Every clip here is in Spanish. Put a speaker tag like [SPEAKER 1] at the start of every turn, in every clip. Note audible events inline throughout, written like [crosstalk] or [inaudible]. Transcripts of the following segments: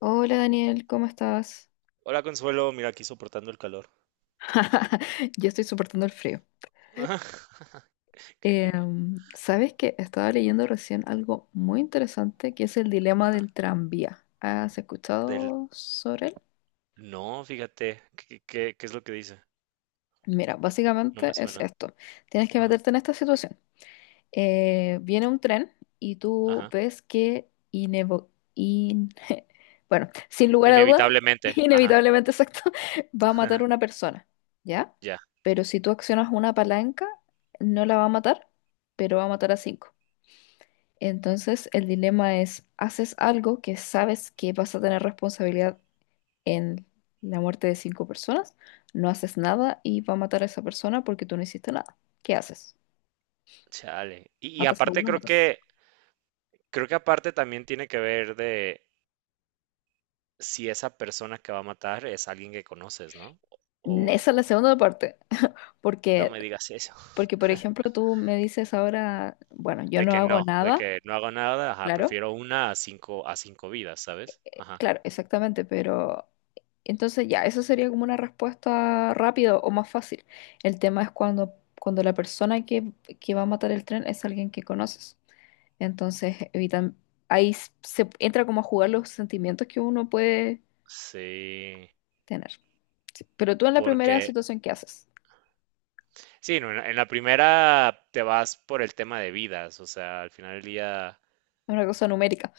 [SPEAKER 1] Hola Daniel, ¿cómo estás?
[SPEAKER 2] Hola Consuelo, mira aquí soportando el calor.
[SPEAKER 1] [laughs] Yo estoy soportando el frío.
[SPEAKER 2] Ajá, [laughs] qué envidia.
[SPEAKER 1] ¿Sabes que Estaba leyendo recién algo muy interesante que es el dilema
[SPEAKER 2] Ajá.
[SPEAKER 1] del tranvía? ¿Has
[SPEAKER 2] Del
[SPEAKER 1] escuchado sobre él?
[SPEAKER 2] no, fíjate, ¿qué es lo que dice?
[SPEAKER 1] Mira,
[SPEAKER 2] No
[SPEAKER 1] básicamente
[SPEAKER 2] me
[SPEAKER 1] es
[SPEAKER 2] suena.
[SPEAKER 1] esto. Tienes que
[SPEAKER 2] Ajá,
[SPEAKER 1] meterte en esta situación. Viene un tren y tú
[SPEAKER 2] ajá.
[SPEAKER 1] ves que in- [laughs] bueno, sin
[SPEAKER 2] In-
[SPEAKER 1] lugar a dudas, [laughs]
[SPEAKER 2] inevitablemente, ajá.
[SPEAKER 1] inevitablemente, exacto, va a matar
[SPEAKER 2] [laughs]
[SPEAKER 1] una persona, ¿ya?
[SPEAKER 2] Ya,
[SPEAKER 1] Pero si tú accionas una palanca, no la va a matar, pero va a matar a cinco. Entonces el dilema es, ¿haces algo que sabes que vas a tener responsabilidad en la muerte de cinco personas? No haces nada y va a matar a esa persona porque tú no hiciste nada. ¿Qué haces?
[SPEAKER 2] chale. Y
[SPEAKER 1] ¿Matas a
[SPEAKER 2] aparte
[SPEAKER 1] uno, matas?
[SPEAKER 2] creo que aparte también tiene que ver de si esa persona que va a matar es alguien que conoces, ¿no? O
[SPEAKER 1] Esa es la segunda parte,
[SPEAKER 2] no
[SPEAKER 1] porque,
[SPEAKER 2] me digas eso. [laughs]
[SPEAKER 1] porque por ejemplo tú me dices ahora, bueno, yo no hago
[SPEAKER 2] De
[SPEAKER 1] nada,
[SPEAKER 2] que no hago nada, ajá,
[SPEAKER 1] claro,
[SPEAKER 2] prefiero una a cinco vidas, ¿sabes? Ajá.
[SPEAKER 1] claro, exactamente, pero entonces ya, eso sería como una respuesta rápida o más fácil. El tema es cuando, cuando la persona que va a matar el tren es alguien que conoces. Entonces evitan, ahí se entra como a jugar los sentimientos que uno puede
[SPEAKER 2] Sí,
[SPEAKER 1] tener. Pero tú en la primera
[SPEAKER 2] porque
[SPEAKER 1] situación, ¿qué haces?
[SPEAKER 2] sí, no, en la primera te vas por el tema de vidas, o sea, al final del día,
[SPEAKER 1] Es una cosa numérica,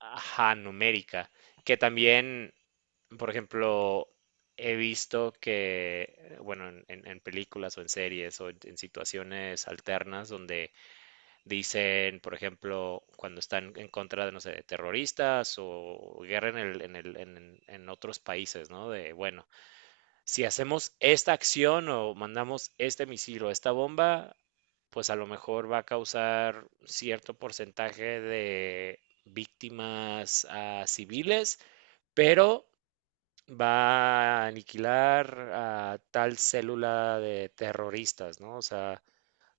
[SPEAKER 2] ajá, numérica, que también, por ejemplo, he visto que, bueno, en películas o en series o en situaciones alternas donde dicen, por ejemplo, cuando están en contra de, no sé, de terroristas o guerra en otros países, ¿no? De, bueno si hacemos esta acción o mandamos este misil o esta bomba, pues a lo mejor va a causar cierto porcentaje de víctimas a civiles, pero va a aniquilar a tal célula de terroristas, ¿no? O sea,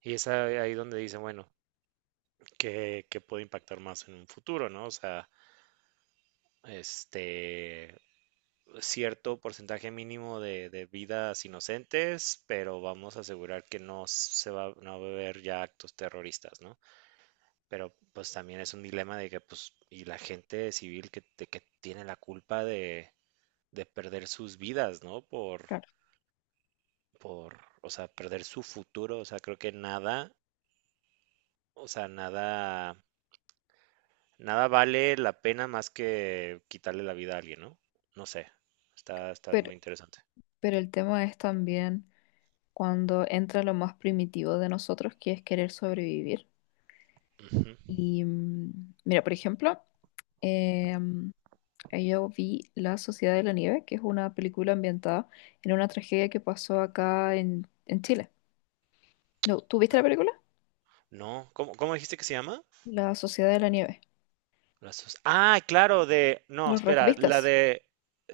[SPEAKER 2] y es ahí donde dice, bueno, que puede impactar más en un futuro, ¿no? O sea, este, cierto porcentaje mínimo de vidas inocentes, pero vamos a asegurar que no se va, no va a haber ya actos terroristas, ¿no? Pero pues también es un dilema de que, pues, y la gente civil que, de que tiene la culpa de perder sus vidas, ¿no?
[SPEAKER 1] claro,
[SPEAKER 2] Por, o sea, perder su futuro, o sea, creo que nada, o sea, nada, nada vale la pena más que quitarle la vida a alguien, ¿no? No sé, está, está
[SPEAKER 1] pero,
[SPEAKER 2] muy interesante.
[SPEAKER 1] pero el tema es también... cuando entra lo más primitivo de nosotros, que es querer sobrevivir.
[SPEAKER 2] Ujú,
[SPEAKER 1] Y mira, por ejemplo, eh, yo vi La Sociedad de la Nieve, que es una película ambientada en una tragedia que pasó acá en Chile. No, ¿tú
[SPEAKER 2] ok.
[SPEAKER 1] viste la película?
[SPEAKER 2] No, ¿cómo dijiste que se llama?
[SPEAKER 1] La Sociedad de la Nieve.
[SPEAKER 2] Las sus- Ah, claro, de... No,
[SPEAKER 1] Los
[SPEAKER 2] espera, la
[SPEAKER 1] rugbistas.
[SPEAKER 2] de...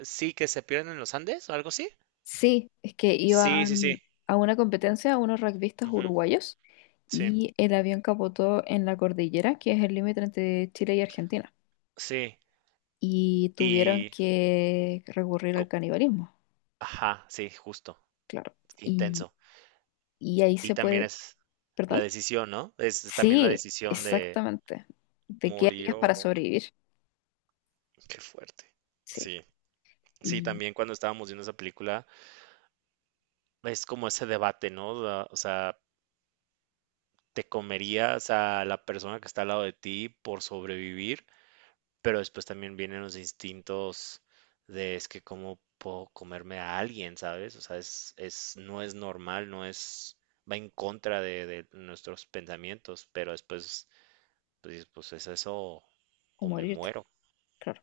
[SPEAKER 2] Sí, que se pierden en los Andes o algo así.
[SPEAKER 1] Sí, es que
[SPEAKER 2] Sí, sí, sí.
[SPEAKER 1] iban a una competencia, unos rugbistas
[SPEAKER 2] Ujú,
[SPEAKER 1] uruguayos,
[SPEAKER 2] sí,
[SPEAKER 1] y el avión capotó en la cordillera, que es el límite entre Chile y Argentina,
[SPEAKER 2] sí.
[SPEAKER 1] y tuvieron
[SPEAKER 2] Y...
[SPEAKER 1] que recurrir
[SPEAKER 2] co-
[SPEAKER 1] al canibalismo,
[SPEAKER 2] Ajá, sí, justo.
[SPEAKER 1] claro. Y,
[SPEAKER 2] Intenso.
[SPEAKER 1] y ahí
[SPEAKER 2] Y
[SPEAKER 1] se
[SPEAKER 2] también
[SPEAKER 1] puede,
[SPEAKER 2] es la
[SPEAKER 1] perdón.
[SPEAKER 2] decisión, ¿no? Es también la
[SPEAKER 1] Sí,
[SPEAKER 2] decisión de
[SPEAKER 1] exactamente. ¿De qué
[SPEAKER 2] morir
[SPEAKER 1] harías para
[SPEAKER 2] o...
[SPEAKER 1] sobrevivir?
[SPEAKER 2] Qué fuerte.
[SPEAKER 1] Sí.
[SPEAKER 2] Sí, sí,
[SPEAKER 1] Y
[SPEAKER 2] también cuando estábamos viendo esa película, es como ese debate, ¿no? Da- O sea, ¿te comerías a la persona que está al lado de ti por sobrevivir? Pero después también vienen los instintos de es que cómo puedo comerme a alguien, ¿sabes? O sea, es, no es normal, no es, va en contra de nuestros pensamientos, pero después, pues, dices, pues es eso
[SPEAKER 1] o
[SPEAKER 2] o, me
[SPEAKER 1] morirte,
[SPEAKER 2] muero.
[SPEAKER 1] claro.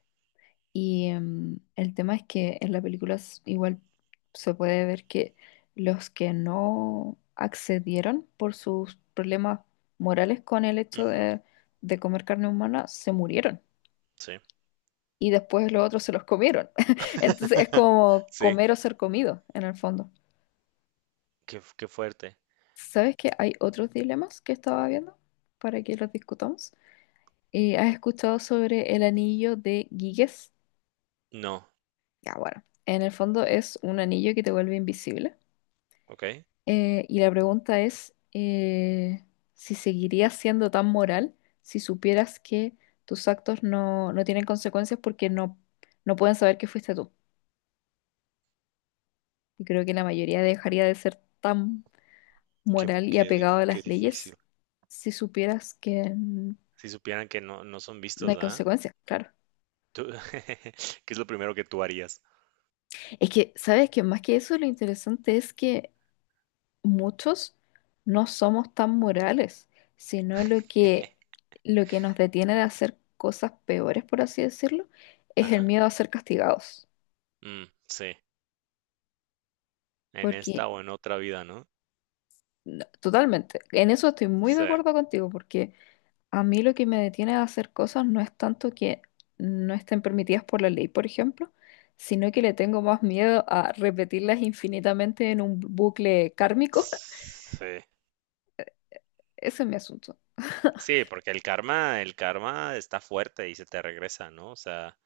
[SPEAKER 1] Y el tema es que en la película igual se puede ver que los que no accedieron por sus problemas morales con el hecho
[SPEAKER 2] Ujú,
[SPEAKER 1] de comer carne humana se murieron,
[SPEAKER 2] sí,
[SPEAKER 1] y después los otros se los comieron. [laughs] Entonces es
[SPEAKER 2] [laughs]
[SPEAKER 1] como
[SPEAKER 2] sí,
[SPEAKER 1] comer o ser comido en el fondo.
[SPEAKER 2] qué, qué fuerte.
[SPEAKER 1] ¿Sabes que hay otros dilemas que estaba viendo para que los discutamos? ¿Has escuchado sobre el anillo de Giges?
[SPEAKER 2] No,
[SPEAKER 1] Ya, bueno, en el fondo es un anillo que te vuelve invisible.
[SPEAKER 2] ok.
[SPEAKER 1] Y la pregunta es, si seguirías siendo tan moral si supieras que tus actos no tienen consecuencias porque no pueden saber que fuiste tú. Y creo que la mayoría dejaría de ser tan
[SPEAKER 2] Qué,
[SPEAKER 1] moral y
[SPEAKER 2] qué
[SPEAKER 1] apegado
[SPEAKER 2] dif-
[SPEAKER 1] a
[SPEAKER 2] qué
[SPEAKER 1] las
[SPEAKER 2] difícil.
[SPEAKER 1] leyes si supieras que
[SPEAKER 2] Si supieran que no, no son
[SPEAKER 1] no
[SPEAKER 2] vistos,
[SPEAKER 1] hay
[SPEAKER 2] ¿ah?
[SPEAKER 1] consecuencias, claro.
[SPEAKER 2] Tú- [laughs] ¿Qué es lo primero que tú harías?
[SPEAKER 1] Es que, ¿sabes que Más que eso, lo interesante es que muchos no somos tan morales, sino
[SPEAKER 2] [laughs]
[SPEAKER 1] lo que nos detiene de hacer cosas peores, por así decirlo, es el
[SPEAKER 2] Ajá,
[SPEAKER 1] miedo a ser castigados.
[SPEAKER 2] sí, en
[SPEAKER 1] Porque,
[SPEAKER 2] esta o en otra vida, ¿no?
[SPEAKER 1] no, totalmente, en eso estoy muy de
[SPEAKER 2] Sí,
[SPEAKER 1] acuerdo contigo, porque a mí lo que me detiene de hacer cosas no es tanto que no estén permitidas por la ley, por ejemplo, sino que le tengo más miedo a repetirlas infinitamente en un bucle kármico. [laughs]
[SPEAKER 2] sí,
[SPEAKER 1] Ese es mi asunto. [laughs]
[SPEAKER 2] sí, porque el karma está fuerte y se te regresa, ¿no? O sea,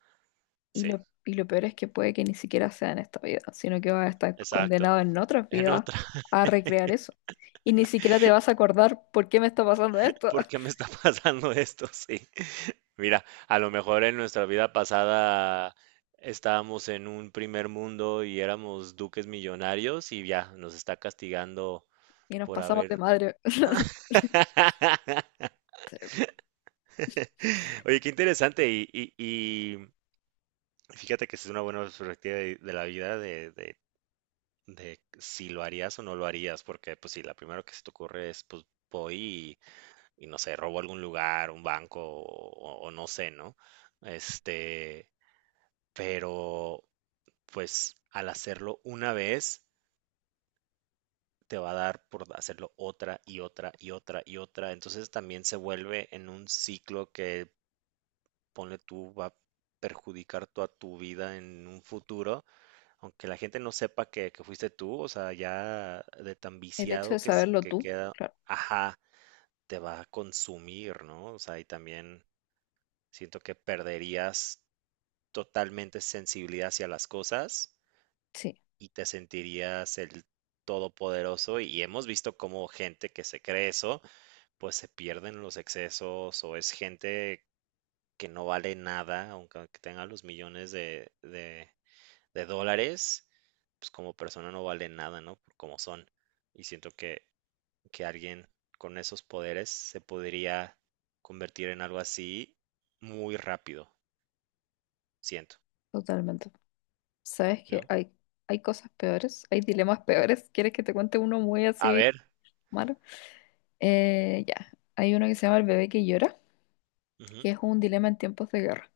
[SPEAKER 2] sí,
[SPEAKER 1] Y lo peor es que puede que ni siquiera sea en esta vida, sino que vas a estar
[SPEAKER 2] exacto.
[SPEAKER 1] condenado en otras
[SPEAKER 2] En
[SPEAKER 1] vidas
[SPEAKER 2] otra, [laughs]
[SPEAKER 1] a recrear eso. Y ni siquiera te vas a acordar por qué me está pasando esto.
[SPEAKER 2] ¿por qué me
[SPEAKER 1] [laughs]
[SPEAKER 2] está [laughs] pasando esto? Sí. Mira, a lo mejor en nuestra vida pasada estábamos en un primer mundo y éramos duques millonarios y ya nos está castigando
[SPEAKER 1] Y nos
[SPEAKER 2] por
[SPEAKER 1] pasamos de
[SPEAKER 2] haber.
[SPEAKER 1] madre. [laughs]
[SPEAKER 2] [laughs] Oye, qué interesante y fíjate que es una buena perspectiva de la vida de si lo harías o no lo harías, porque pues si la primera que se te ocurre es pues voy y no sé, robo algún lugar, un banco o no sé, ¿no? Este, pero pues al hacerlo una vez te va a dar por hacerlo otra y otra y otra y otra, entonces también se vuelve en un ciclo que ponle tú va a perjudicar toda tu vida en un futuro aunque la gente no sepa que fuiste tú, o sea, ya de tan
[SPEAKER 1] El hecho de
[SPEAKER 2] viciado que, s-
[SPEAKER 1] saberlo
[SPEAKER 2] que
[SPEAKER 1] tú,
[SPEAKER 2] queda,
[SPEAKER 1] claro,
[SPEAKER 2] ajá, te va a consumir, ¿no? O sea, y también siento que perderías totalmente sensibilidad hacia las cosas
[SPEAKER 1] sí,
[SPEAKER 2] y te sentirías el todopoderoso. Y hemos visto cómo gente que se cree eso, pues se pierden los excesos o es gente que no vale nada, aunque tenga los millones de dólares, pues como persona no valen nada, ¿no? Por como son. Y siento que alguien con esos poderes se podría convertir en algo así muy rápido, siento,
[SPEAKER 1] totalmente. ¿Sabes que
[SPEAKER 2] ¿no?
[SPEAKER 1] hay cosas peores? Hay dilemas peores. ¿Quieres que te cuente uno muy
[SPEAKER 2] A
[SPEAKER 1] así
[SPEAKER 2] ver.
[SPEAKER 1] malo? Ya, hay uno que se llama El bebé que llora, que
[SPEAKER 2] Ujú.
[SPEAKER 1] es un dilema en tiempos de guerra.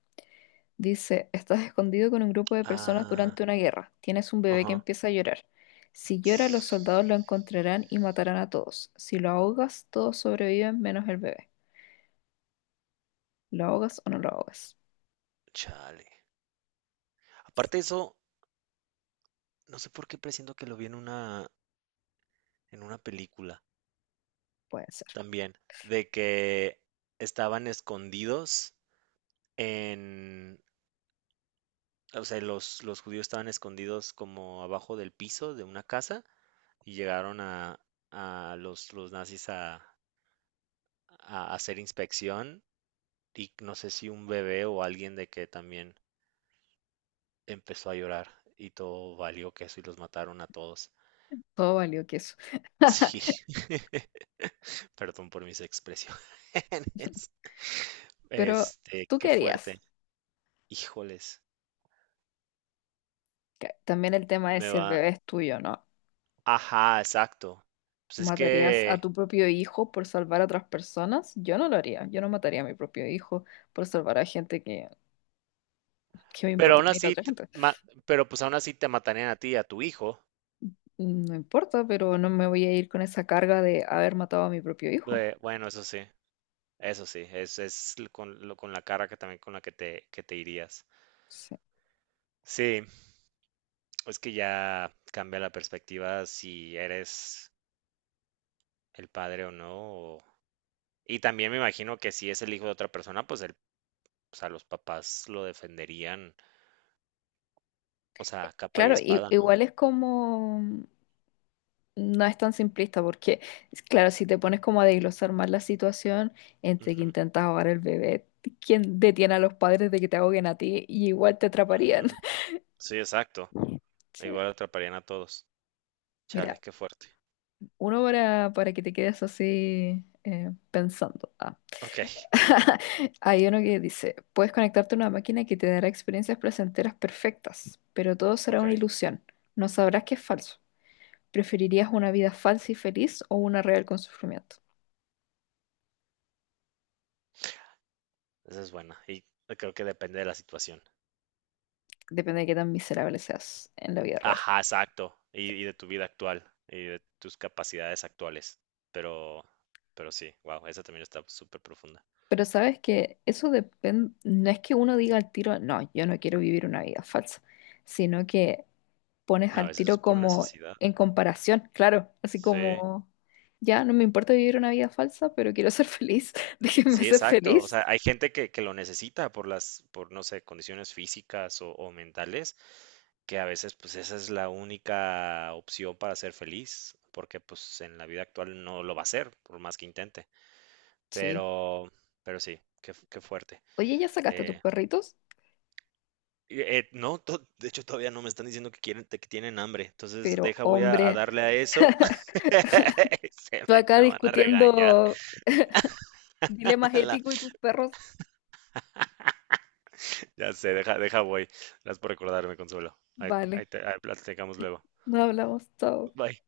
[SPEAKER 1] Dice, estás escondido con un grupo de personas
[SPEAKER 2] Ah,
[SPEAKER 1] durante una guerra. Tienes un bebé que
[SPEAKER 2] ajá.
[SPEAKER 1] empieza a llorar. Si llora, los soldados lo encontrarán y matarán a todos. Si lo ahogas, todos sobreviven menos el bebé. ¿Lo ahogas o no lo ahogas?
[SPEAKER 2] Chale. Aparte de eso, no sé por qué presiento que lo vi en una película
[SPEAKER 1] Puede ser.
[SPEAKER 2] también, de que estaban escondidos en, o sea, los judíos estaban escondidos como abajo del piso de una casa y llegaron a los nazis a hacer inspección y no sé si un bebé o alguien de que también empezó a llorar y todo valió queso y los mataron a todos.
[SPEAKER 1] Todo valió que eso.
[SPEAKER 2] Sí, [laughs] perdón por mis expresiones. [laughs]
[SPEAKER 1] Pero,
[SPEAKER 2] Este,
[SPEAKER 1] ¿tú
[SPEAKER 2] qué
[SPEAKER 1] qué harías?
[SPEAKER 2] fuerte. Híjoles,
[SPEAKER 1] Que También el tema es
[SPEAKER 2] me
[SPEAKER 1] si el
[SPEAKER 2] va.
[SPEAKER 1] bebé es tuyo o no.
[SPEAKER 2] Ajá, exacto. Pues es
[SPEAKER 1] ¿Matarías a
[SPEAKER 2] que
[SPEAKER 1] tu propio hijo por salvar a otras personas? Yo no lo haría. Yo no mataría a mi propio hijo por salvar a gente que me
[SPEAKER 2] pero
[SPEAKER 1] importa
[SPEAKER 2] aún
[SPEAKER 1] a mí la
[SPEAKER 2] así,
[SPEAKER 1] otra
[SPEAKER 2] te
[SPEAKER 1] gente.
[SPEAKER 2] ma pero, pues, aún así te matarían a ti y a tu hijo.
[SPEAKER 1] No importa, pero no me voy a ir con esa carga de haber matado a mi propio hijo.
[SPEAKER 2] Bueno, eso sí, es l con lo con la cara que también con la que te irías.
[SPEAKER 1] Sí.
[SPEAKER 2] Sí, es que ya cambia la perspectiva si eres el padre o no, o y también me imagino que si es el hijo de otra persona, pues el o sea, los papás lo defenderían, o sea, capa y
[SPEAKER 1] Claro,
[SPEAKER 2] espada, ¿no?
[SPEAKER 1] igual es como... No es tan simplista porque, es claro, si te pones como a desglosar más la situación entre que
[SPEAKER 2] Ujú,
[SPEAKER 1] intentas ahogar el bebé, ¿quién detiene a los padres de que te ahoguen a ti? Y igual te atraparían.
[SPEAKER 2] ujú. Sí, exacto.
[SPEAKER 1] [laughs] Sí.
[SPEAKER 2] Igual atraparían a todos. Chale,
[SPEAKER 1] Mira,
[SPEAKER 2] qué fuerte.
[SPEAKER 1] uno para que te quedes así, pensando. Ah.
[SPEAKER 2] Okey,
[SPEAKER 1] [laughs] Hay uno que dice, puedes conectarte a una máquina que te dará experiencias placenteras perfectas, pero todo será una
[SPEAKER 2] okey.
[SPEAKER 1] ilusión. No sabrás que es falso. ¿Preferirías una vida falsa y feliz o una real con sufrimiento?
[SPEAKER 2] Esa es buena. Y creo que depende de la situación.
[SPEAKER 1] Depende de qué tan miserable seas en la vida real.
[SPEAKER 2] Ajá, exacto. Y de tu vida actual y de tus capacidades actuales. Pero, pero sí, wow, esa también está súper profunda.
[SPEAKER 1] Pero sabes que eso depende, no es que uno diga al tiro, no, yo no quiero vivir una vida falsa, sino que pones
[SPEAKER 2] A
[SPEAKER 1] al
[SPEAKER 2] veces es
[SPEAKER 1] tiro
[SPEAKER 2] por
[SPEAKER 1] como
[SPEAKER 2] necesidad.
[SPEAKER 1] en comparación, claro, así
[SPEAKER 2] Sí,
[SPEAKER 1] como, ya no me importa vivir una vida falsa, pero quiero ser feliz, [laughs] déjenme
[SPEAKER 2] sí,
[SPEAKER 1] ser
[SPEAKER 2] exacto. O
[SPEAKER 1] feliz.
[SPEAKER 2] sea, hay gente que lo necesita por las, por no sé, condiciones físicas o mentales, que a veces pues esa es la única opción para ser feliz, porque pues en la vida actual no lo va a ser, por más que intente.
[SPEAKER 1] Sí.
[SPEAKER 2] Pero, pero sí, qué, fu- qué fuerte.
[SPEAKER 1] Oye, ya sacaste a tus
[SPEAKER 2] Eh,
[SPEAKER 1] perritos,
[SPEAKER 2] Eh, no, to- de hecho todavía no me están diciendo que quieren, que tienen hambre. Entonces,
[SPEAKER 1] pero
[SPEAKER 2] deja, voy a
[SPEAKER 1] hombre,
[SPEAKER 2] darle a eso.
[SPEAKER 1] [laughs]
[SPEAKER 2] [laughs] Se
[SPEAKER 1] tú
[SPEAKER 2] me,
[SPEAKER 1] acá
[SPEAKER 2] me van a regañar.
[SPEAKER 1] discutiendo dilemas
[SPEAKER 2] [laughs] La-
[SPEAKER 1] éticos y tus perros,
[SPEAKER 2] ya sé, deja, deja, voy. Gracias por recordarme, Consuelo. Ahí,
[SPEAKER 1] vale,
[SPEAKER 2] ahí te- ahí platicamos luego.
[SPEAKER 1] no hablamos, chao.
[SPEAKER 2] Bye.